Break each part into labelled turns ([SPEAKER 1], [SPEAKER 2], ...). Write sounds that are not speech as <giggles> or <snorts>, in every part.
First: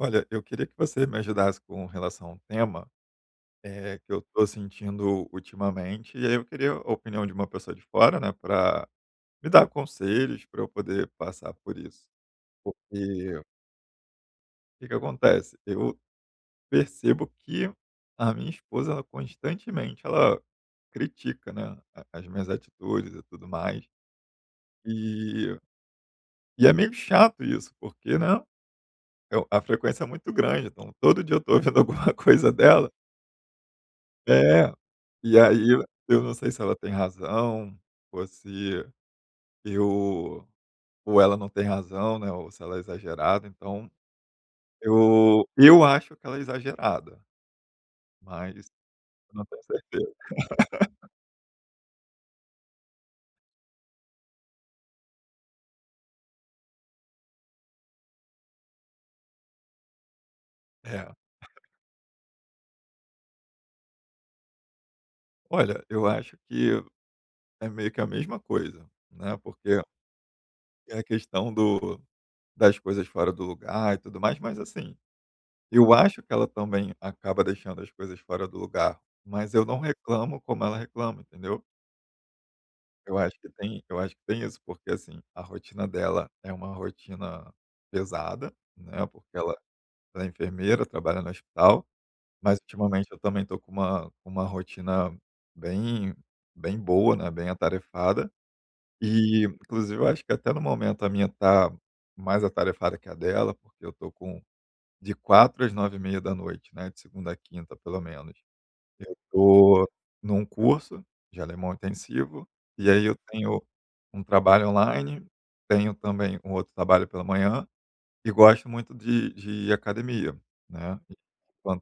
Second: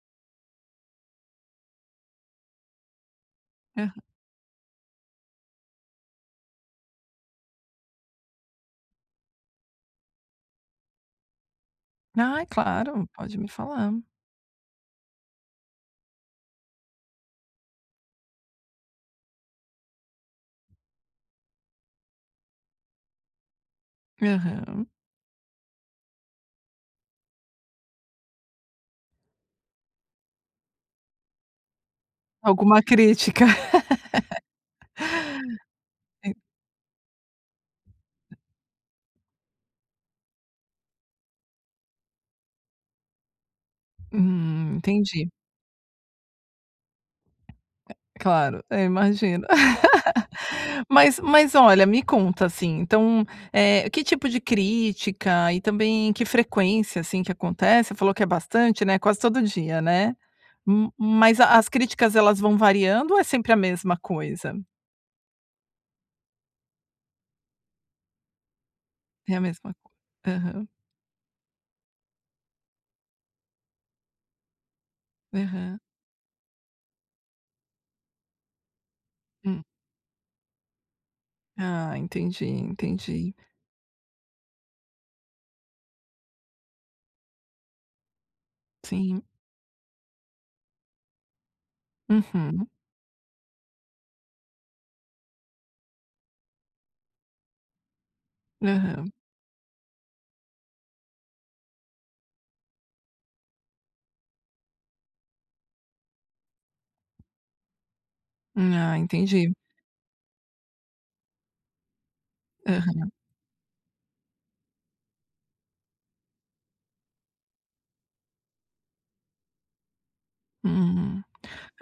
[SPEAKER 1] Olha, eu queria que você me ajudasse com relação a um tema. Eh,
[SPEAKER 2] Aham.
[SPEAKER 1] que eu tô sentindo ultimamente, e aí eu queria a opinião de uma pessoa de fora, né. Pra me dar conselhos, pra eu poder passar por isso.
[SPEAKER 2] Ai, claro, pode
[SPEAKER 1] Porque
[SPEAKER 2] me falar.
[SPEAKER 1] o que que acontece. Eu percebo que a minha esposa ela, constantemente, ela critica, né, a as minhas atitudes e tudo mais.
[SPEAKER 2] Aham.
[SPEAKER 1] E e é meio chato isso porque, né, eu a frequência é muito grande. Então, todo dia eu estou ouvindo alguma coisa
[SPEAKER 2] Alguma
[SPEAKER 1] dela.
[SPEAKER 2] crítica. <laughs>
[SPEAKER 1] É. E aí eu eu
[SPEAKER 2] E
[SPEAKER 1] não sei se ela tem razão, ou se eu ou ela não tem razão, né, ou se ela é exagerada. Então,
[SPEAKER 2] Hum, entendi.
[SPEAKER 1] eu eu acho que ela é exagerada,
[SPEAKER 2] É claro,
[SPEAKER 1] mas
[SPEAKER 2] eu
[SPEAKER 1] não
[SPEAKER 2] imagino.
[SPEAKER 1] tenho certeza.
[SPEAKER 2] <laughs>
[SPEAKER 1] <laughs>
[SPEAKER 2] Mas mas olha, me conta assim, então, eh, que tipo de crítica e também que frequência, assim, que acontece? Você falou que é bastante, né? Quase todo dia, né? Ma
[SPEAKER 1] É.
[SPEAKER 2] mas
[SPEAKER 1] <chuckles>
[SPEAKER 2] as críticas elas vão variando ou é sempre a mesma coisa?
[SPEAKER 1] Olha eu acho que, é meio que a mesma coisa,
[SPEAKER 2] É
[SPEAKER 1] né.
[SPEAKER 2] a mesma
[SPEAKER 1] Porque
[SPEAKER 2] cois Aham.
[SPEAKER 1] é a questão do das coisas fora do lugar e tudo mais. Mas assim,
[SPEAKER 2] Aham.
[SPEAKER 1] eu acho que ela também acaba deixando as coisas fora do lugar, mas
[SPEAKER 2] Hum.
[SPEAKER 1] eu não reclamo como ela reclama, entendeu?
[SPEAKER 2] Ah, entendi,
[SPEAKER 1] Eu
[SPEAKER 2] entendi.
[SPEAKER 1] acho que tem eu acho que tem isso, porque assim, a rotina dela é uma rotina pesada, né.
[SPEAKER 2] Sim.
[SPEAKER 1] Porque ela ela é enfermeira, trabalha no hospital. Mas
[SPEAKER 2] Uhum.
[SPEAKER 1] ultimamente, eu também tô com uma com uma rotina bem bem boa, né, bem atarefada.
[SPEAKER 2] Aham.
[SPEAKER 1] E inclusive eu acho que até no momento a minha tá mais atarefada que a dela, porque eu tô com um de 16:00 às 21:30, né, de segunda a quinta pelo menos.
[SPEAKER 2] Ah,
[SPEAKER 1] Eu
[SPEAKER 2] entendi.
[SPEAKER 1] tô num curso de alemão intensivo, e aí
[SPEAKER 2] Aham.
[SPEAKER 1] eu tenho um trabalho online, tenho também um outro trabalho pela manhã, e gosto muito de de ir academia, né.
[SPEAKER 2] Uhum.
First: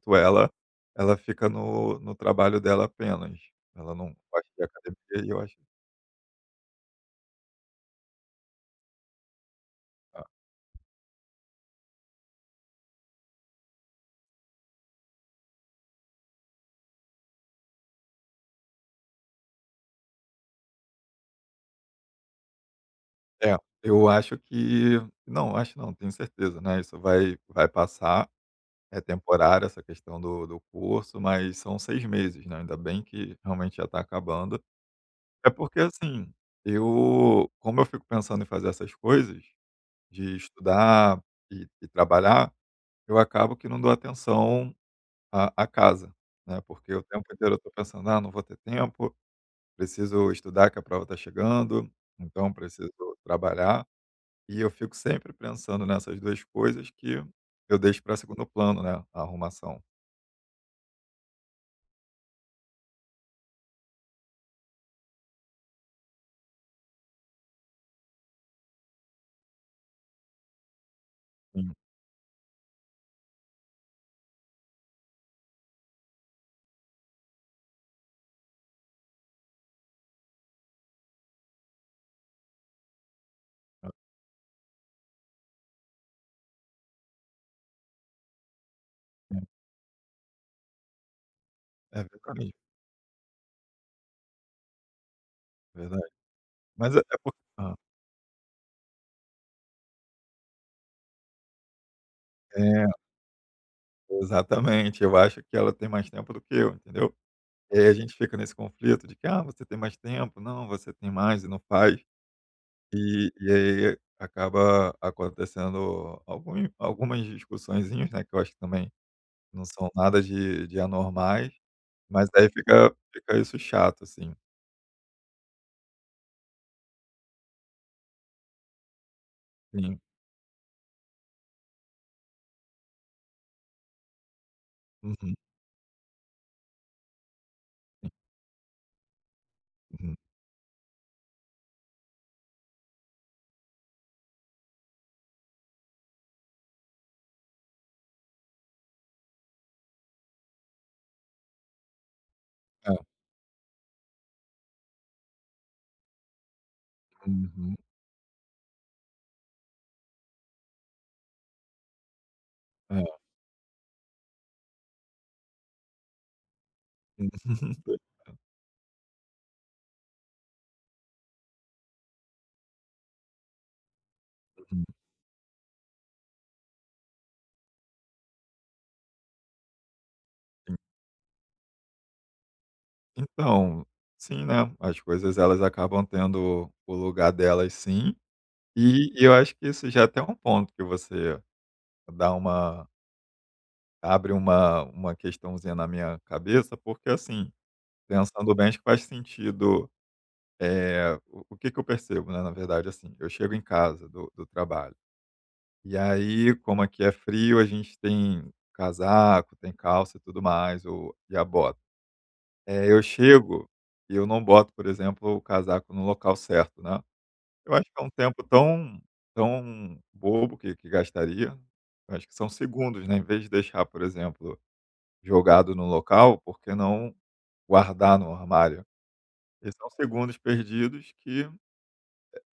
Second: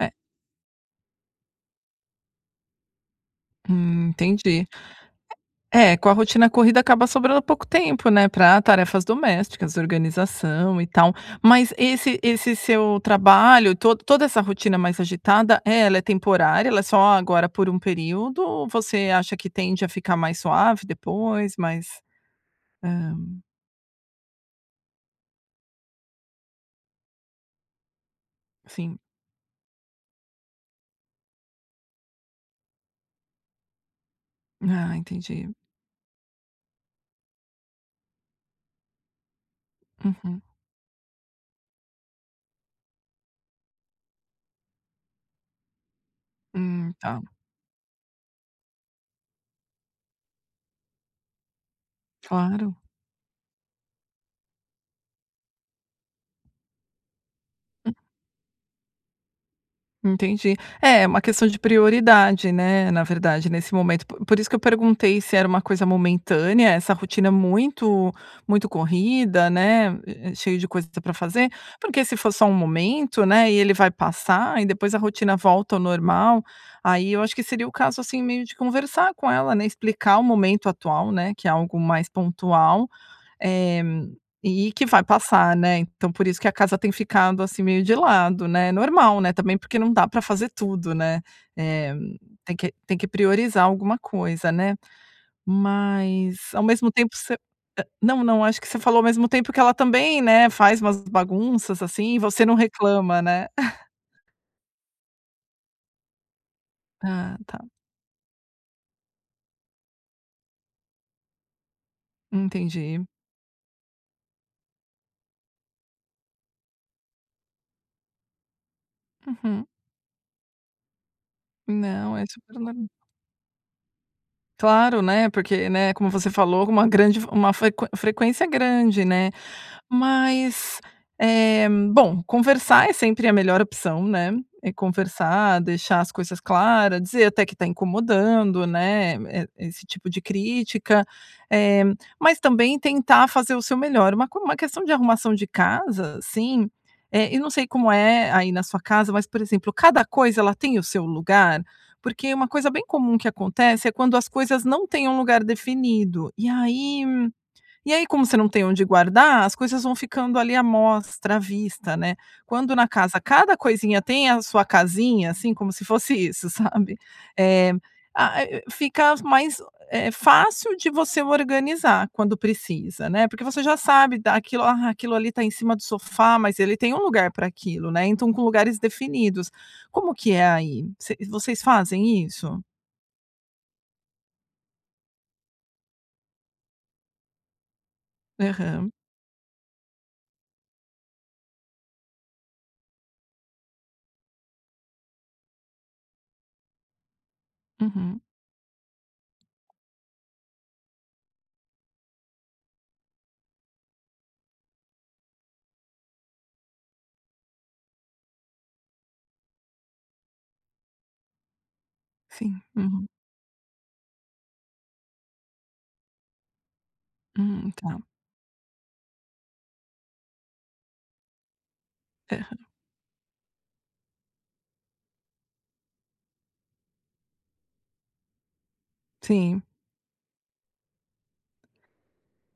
[SPEAKER 2] É...
[SPEAKER 1] ela, ela fica no no trabalho dela apenas, ela
[SPEAKER 2] Hum.
[SPEAKER 1] não gosta de ir
[SPEAKER 2] Entendi.
[SPEAKER 1] academia, aí eu acho
[SPEAKER 2] É é com a rotina corrida acaba sobrando pouco tempo, né, pra tarefas domésticas,
[SPEAKER 1] Ah.
[SPEAKER 2] organização e tal. Mas esse esse seu trabalho e to toda essa rotina mais agitada, é ela é temporária? Ela é só agora por um período ou você acha que tende a ficar mais suave depois? Mais Hã
[SPEAKER 1] É. Eu acho que não, acho não, tenho certeza, né. Isso vai vai passar, é
[SPEAKER 2] Sim.
[SPEAKER 1] temporário essa questão do do curso, mas são 6 meses, né. Ainda bem que realmente já tá acabando.
[SPEAKER 2] Ah, entendi.
[SPEAKER 1] É porque assim, eu como eu fico pensando em fazer essas coisas, de
[SPEAKER 2] Uhum.
[SPEAKER 1] estudar e e trabalhar, eu acabo que não dou atenção à à casa, né.
[SPEAKER 2] Hum.
[SPEAKER 1] Porque o
[SPEAKER 2] Tá.
[SPEAKER 1] tempo inteiro eu tô pensando: "Ah, não vou ter tempo, preciso estudar que a prova tá chegando, ou então
[SPEAKER 2] Claro.
[SPEAKER 1] preciso trabalhar." E eu fico sempre pensando nessas 2 coisas, que eu deixo pra segundo plano, né, a arrumação.
[SPEAKER 2] Entendi. É, uma questão de prioridade, né. Na verdade nesse momento, p por isso que eu perguntei, se era uma coisa momentânea, essa rotina é muito muito corrida, né, e e cheio de coisa que pra fazer.
[SPEAKER 1] Hum.
[SPEAKER 2] Porque se for só um momento, né, e ele vai passar e depois a rotina volta ao normal. Aí, eu acho que seria o caso assim meio de conversar com ela, né, explicar o momento atual, né, que é algo mais pontual, eh,
[SPEAKER 1] Ah.
[SPEAKER 2] e que vai passar, né. Então, por isso que a casa tem ficado, assim, meio de lado, né, normal, né,
[SPEAKER 1] Hum.
[SPEAKER 2] também porque não dá pra fazer tudo, né. Eh,
[SPEAKER 1] É, é o caminho.
[SPEAKER 2] tem que tem que priorizar alguma coisa, né.
[SPEAKER 1] Verdade.
[SPEAKER 2] Mas ao mesmo
[SPEAKER 1] Mas é
[SPEAKER 2] tempo você
[SPEAKER 1] porque hã?
[SPEAKER 2] não não, acho que você falou ao mesmo tempo que ela também, né, faz umas bagunças, assim, e você não
[SPEAKER 1] É.
[SPEAKER 2] reclama, né? <laughs>
[SPEAKER 1] Exatamente, eu acho que ela tem mais tempo do que eu, entendeu?
[SPEAKER 2] Ah tá.
[SPEAKER 1] E aí, a gente fica nesse conflito de que: "Ah, você tem mais tempo. Não, você tem mais e não faz."
[SPEAKER 2] Entendi.
[SPEAKER 1] E e aí acaba acontecendo algum algumas discussãozinhas, né. Que eu acho que também, não
[SPEAKER 2] Uhum.
[SPEAKER 1] são nada de de anormais,
[SPEAKER 2] Não é
[SPEAKER 1] mas aí
[SPEAKER 2] super norm
[SPEAKER 1] fica fica isso chato, assim.
[SPEAKER 2] Claro, né. Porque, né ,como você falou uma grande f uma fre frequência grande, né.
[SPEAKER 1] Sim.
[SPEAKER 2] Mas, eh, bom, conversar é sempre a melhor opção, né. É
[SPEAKER 1] Uhum.
[SPEAKER 2] conversar, deixar as coisas claras, dizer até que tá incomodando, né. E esse tipo
[SPEAKER 1] Uhum.
[SPEAKER 2] de crítica, eh, mas também tentar fazer o seu melhor. Uma co uma questão de arrumação de casa, assim, eh, e não sei como é, aí na sua casa. Mas, por exemplo, cada coisa ela tem o seu lugar? Porque uma coisa bem
[SPEAKER 1] É.
[SPEAKER 2] comum que acontece, é quando as coisas não têm um lugar definido. E aí
[SPEAKER 1] Uhum.
[SPEAKER 2] e aí, como você não tem onde guardar, as coisas vão ficando ali à mostra, à vista, né. Quando na
[SPEAKER 1] É.
[SPEAKER 2] casa, cada coisinha tem a sua casinha, assim, como se fosse isso, sabe? Eh,
[SPEAKER 1] <laughs>
[SPEAKER 2] a a fica mais, eh, fácil de você organizar, quando precisa, né. Porque você já sabe, daquilo.
[SPEAKER 1] Hum.
[SPEAKER 2] "Ah, aquilo ali tá em cima do sofá." Mas ele tem lugar pra aquilo, né? Então com lugares definidos. Como que é
[SPEAKER 1] Hum.
[SPEAKER 2] aí? Voc vocês fazem isso?
[SPEAKER 1] Então, sim, né, as coisas elas acabam tendo o lugar delas sim.
[SPEAKER 2] Aham
[SPEAKER 1] E e eu acho que isso já é até ponto que você, dá uma abre uma, uma questãozinha na minha cabeça, porque assim,
[SPEAKER 2] Uhum.
[SPEAKER 1] pensando bem acho que faz sentido, eh o que que eu percebo, né, na verdade, assim, eu chego em casa do do trabalho, e aí como aqui é frio a gente tem casaco, tem calça e tudo mais ou e a bota,
[SPEAKER 2] Sim,
[SPEAKER 1] eh, eu
[SPEAKER 2] uhum.
[SPEAKER 1] chego, e eu não boto, por exemplo, o casaco no local certo, né.
[SPEAKER 2] Hum,
[SPEAKER 1] Eu acho
[SPEAKER 2] tá.
[SPEAKER 1] que é um tempo tão tão bobo que que gastaria, eu acho que são
[SPEAKER 2] Aham.
[SPEAKER 1] segundos, né, em vez de deixar, por exemplo, jogado no local, por que não guardar no armário?
[SPEAKER 2] Sim.
[SPEAKER 1] E são segundos perdidos que,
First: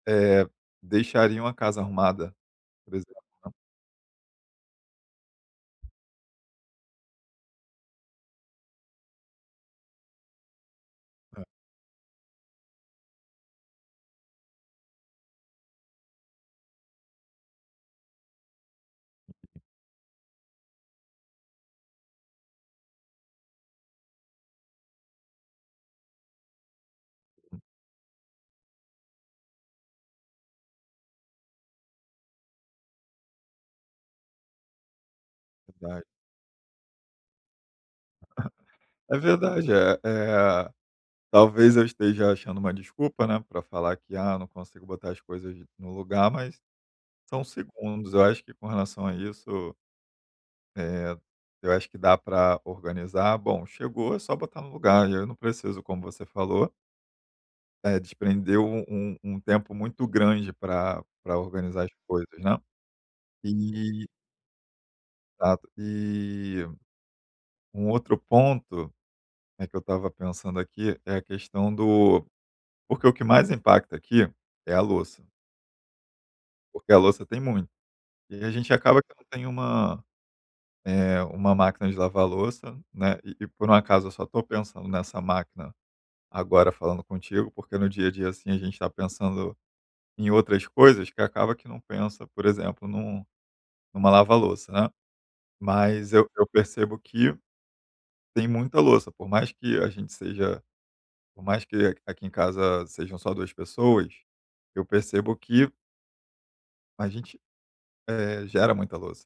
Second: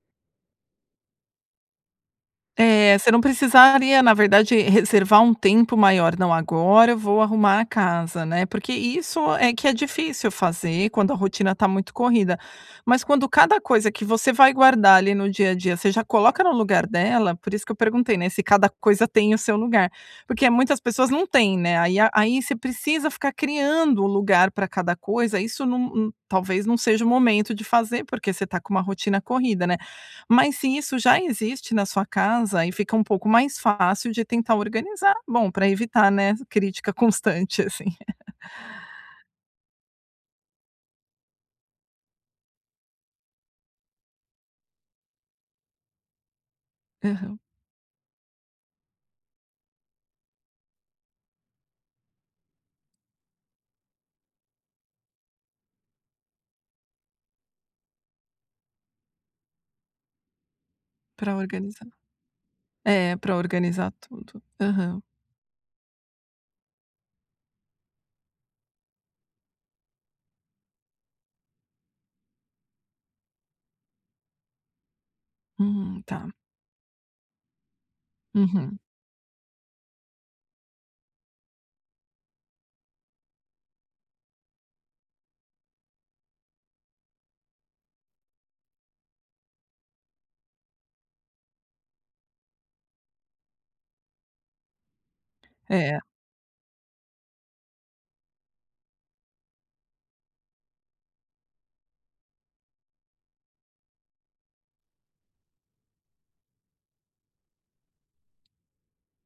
[SPEAKER 1] eh, deixariam a casa arrumada, por
[SPEAKER 2] É, você
[SPEAKER 1] exemplo,
[SPEAKER 2] não
[SPEAKER 1] né.
[SPEAKER 2] precisaria, na verdade reservar um tempo maior. Não, agora eu vou arrumar a casa, né. Porque isso é que é difícil fazer quando a
[SPEAKER 1] É.
[SPEAKER 2] rotina está muito corrida, mas quando cada coisa que você vai guardar ali no dia-a-dia, você já coloca no lugar dela, por isso que eu perguntei, né, se cada coisa tem o seu lugar, porque muitas pessoas não têm, né, aí a aí você precisa ficar criando o lugar pra cada coisa, isso num n talvez não seja o momento de fazer, porque você está com uma rotina corrida, né? Mas se isso já existe na sua casa, aí fica um pouco mais fácil de tentar organizar, bom pra
[SPEAKER 1] Verdade.
[SPEAKER 2] evitar, né, crítica constante, assim. <giggles>
[SPEAKER 1] <laughs> É verdade, eh eh, talvez eu esteja achando uma desculpa, né, pra falar que: "Ah, não consigo botar as coisas no lugar." Mas,
[SPEAKER 2] Aham.
[SPEAKER 1] são segundos, eu acho que com relação a isso eh, eu acho que dá pra organizar, bom, chegou, é só botar no lugar, e aí eu não preciso, como você falou eh, desprende um um um tempo muito grande pra
[SPEAKER 2] Pra
[SPEAKER 1] pra organizar
[SPEAKER 2] organizar,
[SPEAKER 1] as coisas, né?
[SPEAKER 2] é, pra organizar
[SPEAKER 1] E
[SPEAKER 2] tudo, aham.
[SPEAKER 1] Exato, e um outro ponto, né, que eu estava pensando aqui, é a questão do porque o que mais impacta aqui é a louça.
[SPEAKER 2] Hum, tá.
[SPEAKER 1] Porque a louça tem muito. E a gente
[SPEAKER 2] Uhum.
[SPEAKER 1] acaba que não tem uma, eh, uma máquina de lavar louça, né, e e por um acaso eu só estou pensando nessa máquina, agora falando contigo, porque no dia a dia, assim, a gente está pensando em outras coisas, que acaba que não pensa, por exemplo, num numa lava-louça, né?
[SPEAKER 2] É.
[SPEAKER 1] Mas eu eu percebo que tem muita louça, por mais que a gente seja por mais que aqui em casa sejam só duas pessoas, eu percebo que a gente, eh, gera muita louça,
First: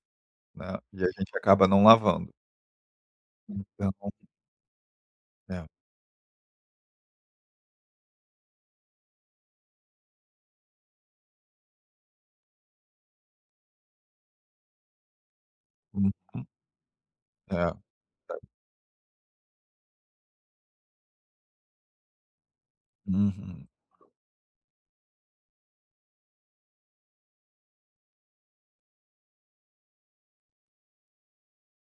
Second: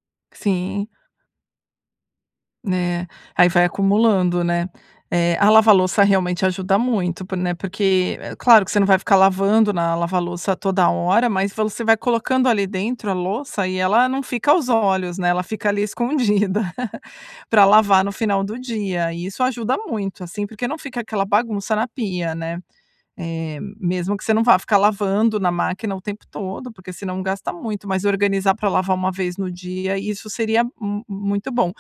[SPEAKER 1] né,
[SPEAKER 2] Sim.
[SPEAKER 1] e a gente acaba não lavando.
[SPEAKER 2] Né? Aí vai
[SPEAKER 1] Então
[SPEAKER 2] acumulando, né? É, a
[SPEAKER 1] É.
[SPEAKER 2] lava-louça realmente ajuda muito, por né, porque é claro que você não vai ficar lavando na lava-louça toda hora, mas você vai colocando ali dentro a louça e ela não fica aos olhos, né? Ela fica ali
[SPEAKER 1] Uhum.
[SPEAKER 2] escondida, <laughs> pra
[SPEAKER 1] É.
[SPEAKER 2] lavar no final
[SPEAKER 1] <unintelligible>
[SPEAKER 2] do dia e isso ajuda muito assim, porque não fica aquela bagunça na pia, né? Eh,
[SPEAKER 1] Uhum.
[SPEAKER 2] mesmo que você não vá ficar lavando na máquina o tempo todo, porque senão gasta muito, mas organizar pra lavar uma vez no dia, isso seria m muito bom.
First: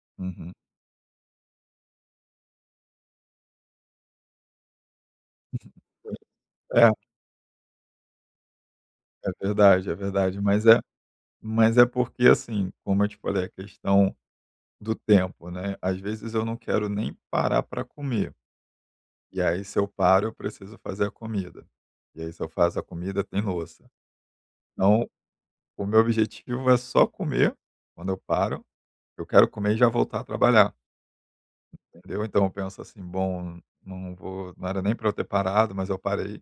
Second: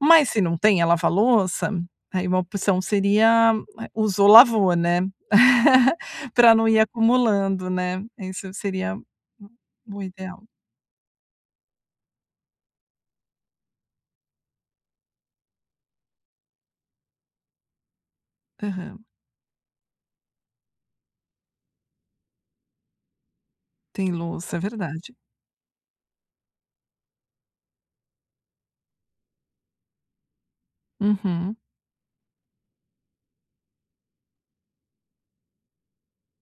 [SPEAKER 2] Mas se
[SPEAKER 1] Uhum.
[SPEAKER 2] não tem a lava-louça, aí uma opção seria, eh, usou lavou, né? <laughs> Pra não ir
[SPEAKER 1] É.
[SPEAKER 2] acumulando, né? Isso seria o
[SPEAKER 1] É verdade, é
[SPEAKER 2] o
[SPEAKER 1] verdade,
[SPEAKER 2] ideal.
[SPEAKER 1] mas é mas é porque, assim, como eu te falei, a questão do tempo, né, às vezes eu não quero nem parar pra comer.
[SPEAKER 2] Aham.
[SPEAKER 1] E aí se eu paro eu preciso fazer a comida. E aí se eu faço a comida tem louça.
[SPEAKER 2] Tem louça, é
[SPEAKER 1] Então,
[SPEAKER 2] verdade.
[SPEAKER 1] o meu objetivo é só comer, quando eu paro, eu quero comer e já voltar a trabalhar.
[SPEAKER 2] Uhum.
[SPEAKER 1] Entendeu? Então eu penso assim: "Bom, não vou não era nem pra eu ter parado, mas eu parei,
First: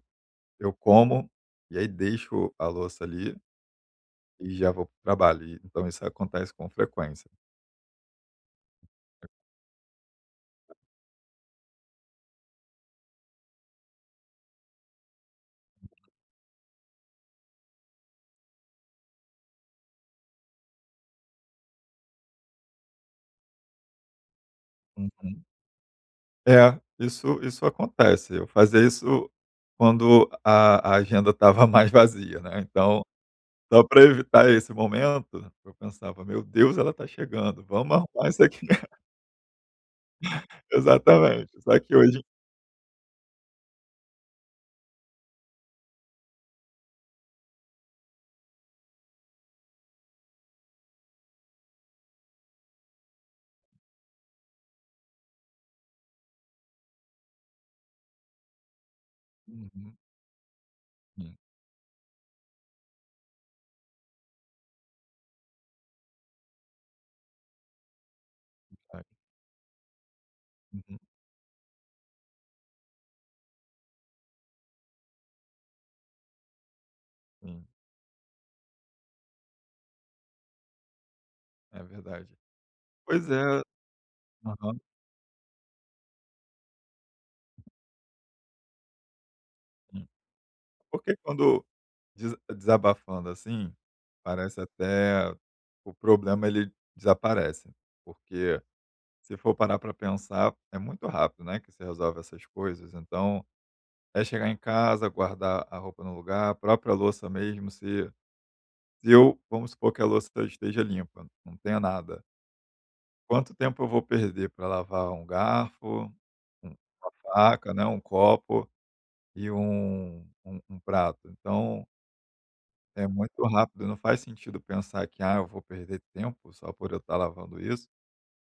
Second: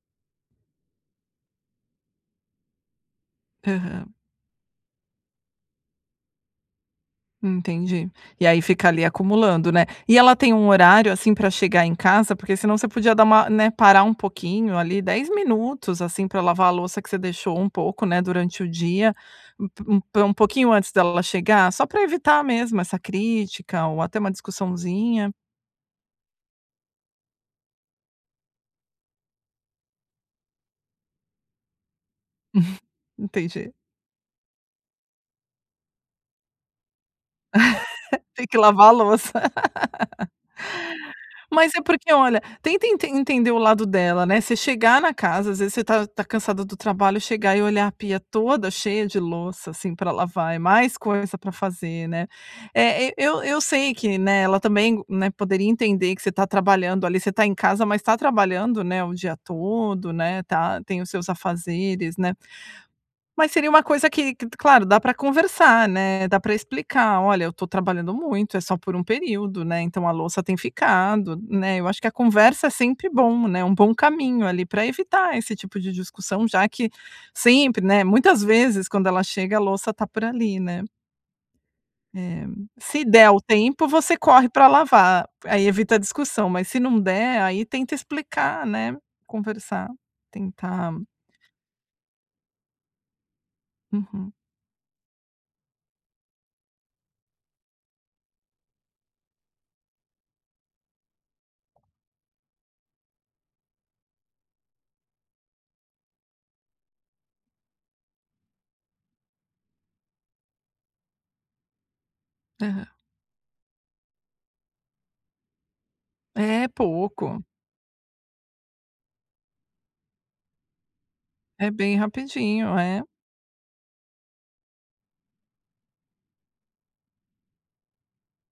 [SPEAKER 1] eu como, e aí deixo a louça ali
[SPEAKER 2] Aham.
[SPEAKER 1] e já vou para o trabalho." E então isso acontece com frequência.
[SPEAKER 2] Entendi. E aí fica ali acumulando, né? E ela tem um horário, assim, pra chegar em casa? Porque senão você podia dar, né, parar um pouquinho, ali 10 minutos, assim, pra lavar a louça que você deixou um pouco, né, durante o dia, um p um pouquinho antes dela chegar, só pra evitar mesmo essa crítica ou até uma discussãozinha.
[SPEAKER 1] Uhum. É, isso isso acontece, eu fazia isso quando a a agenda estava mais vazia, né,
[SPEAKER 2] <snorts>
[SPEAKER 1] então,
[SPEAKER 2] Entendi.
[SPEAKER 1] só pra evitar esse momento, eu pensava: "Meu Deus ela está chegando, vamos
[SPEAKER 2] <laughs>
[SPEAKER 1] arrumar isso
[SPEAKER 2] Tem que
[SPEAKER 1] aqui."
[SPEAKER 2] lavar a
[SPEAKER 1] <laughs>
[SPEAKER 2] louça.
[SPEAKER 1] <snorts>
[SPEAKER 2] <laughs>
[SPEAKER 1] Exatamente,
[SPEAKER 2] Mas
[SPEAKER 1] só
[SPEAKER 2] é
[SPEAKER 1] que
[SPEAKER 2] porque
[SPEAKER 1] hoje
[SPEAKER 2] olha, tenta ente entender o lado dela, né? Você chegar na casa, às vezes você tá tá cansada do trabalho, chegar e olhar a pia toda cheia de louça, assim, pra lavar, é mais coisa pra fazer, né? Eh, e eu eu sei que, né, ela também, né, poderia entender que você está trabalhando, ali, você tá em casa, mas está trabalhando, né, o dia
[SPEAKER 1] Uhum.
[SPEAKER 2] todo, né, tá tem os seus
[SPEAKER 1] Hum.
[SPEAKER 2] afazeres, né? Mas seria uma coisa que claro, dá pra conversar, né? Dá pra explicar: "Olha, eu tô trabalhando muito, é só por um
[SPEAKER 1] Verdade.
[SPEAKER 2] período, né? Então a louça tem
[SPEAKER 1] Uhum.
[SPEAKER 2] ficado." Né? Eu acho que a conversa é sempre bom, né? Um bom caminho ali, pra evitar esse tipo de discussão, já que,
[SPEAKER 1] Sim.
[SPEAKER 2] sempre né, muitas vezes quando ela chega a louça está por ali, né?
[SPEAKER 1] É verdade.
[SPEAKER 2] Eh, se
[SPEAKER 1] Pois
[SPEAKER 2] der o
[SPEAKER 1] é.
[SPEAKER 2] tempo você corre pra
[SPEAKER 1] Aham.
[SPEAKER 2] lavar, aí evita a discussão, mas se não der, aí tenta explicar, né? Conversar,
[SPEAKER 1] Sim.
[SPEAKER 2] tentar
[SPEAKER 1] Porque quando desa desabafando assim,
[SPEAKER 2] Uhum.
[SPEAKER 1] parece até o problema ele desaparece. Porque se for parar pra pensar, é muito rápido, né, que se resolve essas coisas, então, é chegar em casa, guardar a roupa no lugar, a própria louça mesmo se se eu vamos supor que a louça esteja limpa, não tenha nada.
[SPEAKER 2] Aham.
[SPEAKER 1] Quanto tempo eu vou perder pra lavar um garfo,
[SPEAKER 2] É,
[SPEAKER 1] uma
[SPEAKER 2] pouco.
[SPEAKER 1] faca, né, um copo, e um um um prato?
[SPEAKER 2] É
[SPEAKER 1] Então
[SPEAKER 2] bem rapidinho, é.
[SPEAKER 1] é muito rápido. Não faz sentido pensar que: "Ah, eu vou perder tempo só por eu estar lavando isso."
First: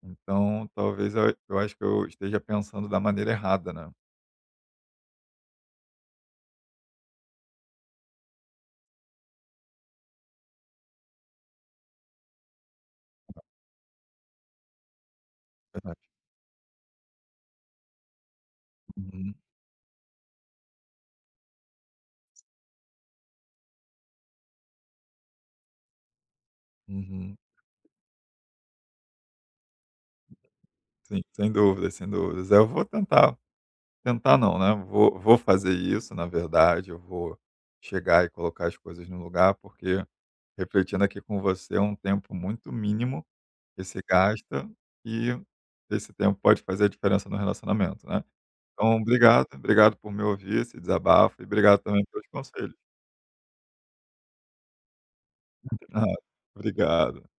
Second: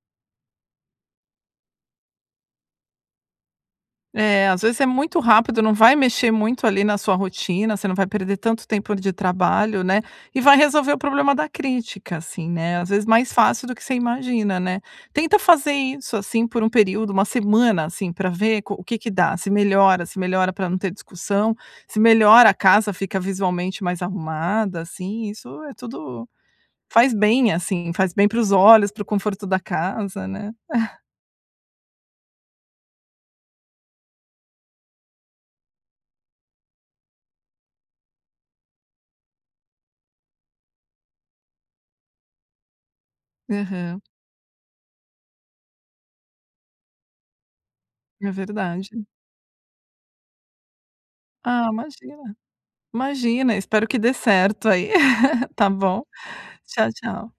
[SPEAKER 1] Então talvez eu eu acho que eu esteja pensando da maneira errada, né.
[SPEAKER 2] É, às vezes é muito rápido. Não vai mexer muito, ali, na sua rotina, você não vai perder tanto tempo, ali, de trabalho, né, e vai resolver o problema da crítica, assim, né, às vezes mais fácil do que você imagina, né? Tenta fazer
[SPEAKER 1] Verdade.
[SPEAKER 2] isso, assim, por um período, uma semana, assim, pra ver co o que que
[SPEAKER 1] Uhum.
[SPEAKER 2] dá, se melhora, se melhora pra não ter discussão, se melhora, a casa fica visualmente mais arrumada, assim, isso é tudo faz
[SPEAKER 1] Uhum.
[SPEAKER 2] bem, assim, faz bem pros olhos, pro conforto da casa, né? <giggles>
[SPEAKER 1] Sim, sem dúvidas, sem dúvidas, é, eu vou tentar. Tentar não, né? Vou vou fazer isso na verdade, eu vou chegar e colocar as coisas no lugar, porque, refletindo aqui com você, é um tempo muito mínimo que se
[SPEAKER 2] Aham.
[SPEAKER 1] gasta e esse tempo pode fazer a diferença no relacionamento, né?
[SPEAKER 2] É
[SPEAKER 1] Então
[SPEAKER 2] verdade.
[SPEAKER 1] obrigado, obrigado por me ouvir esse desabafo, e
[SPEAKER 2] Ah,
[SPEAKER 1] obrigado também pelos
[SPEAKER 2] imagina
[SPEAKER 1] conselhos.
[SPEAKER 2] imagina, espero que dê certo aí. <laughs> Está bom?
[SPEAKER 1] <unintelligible>
[SPEAKER 2] Tchau,
[SPEAKER 1] Obrigado.
[SPEAKER 2] tchau.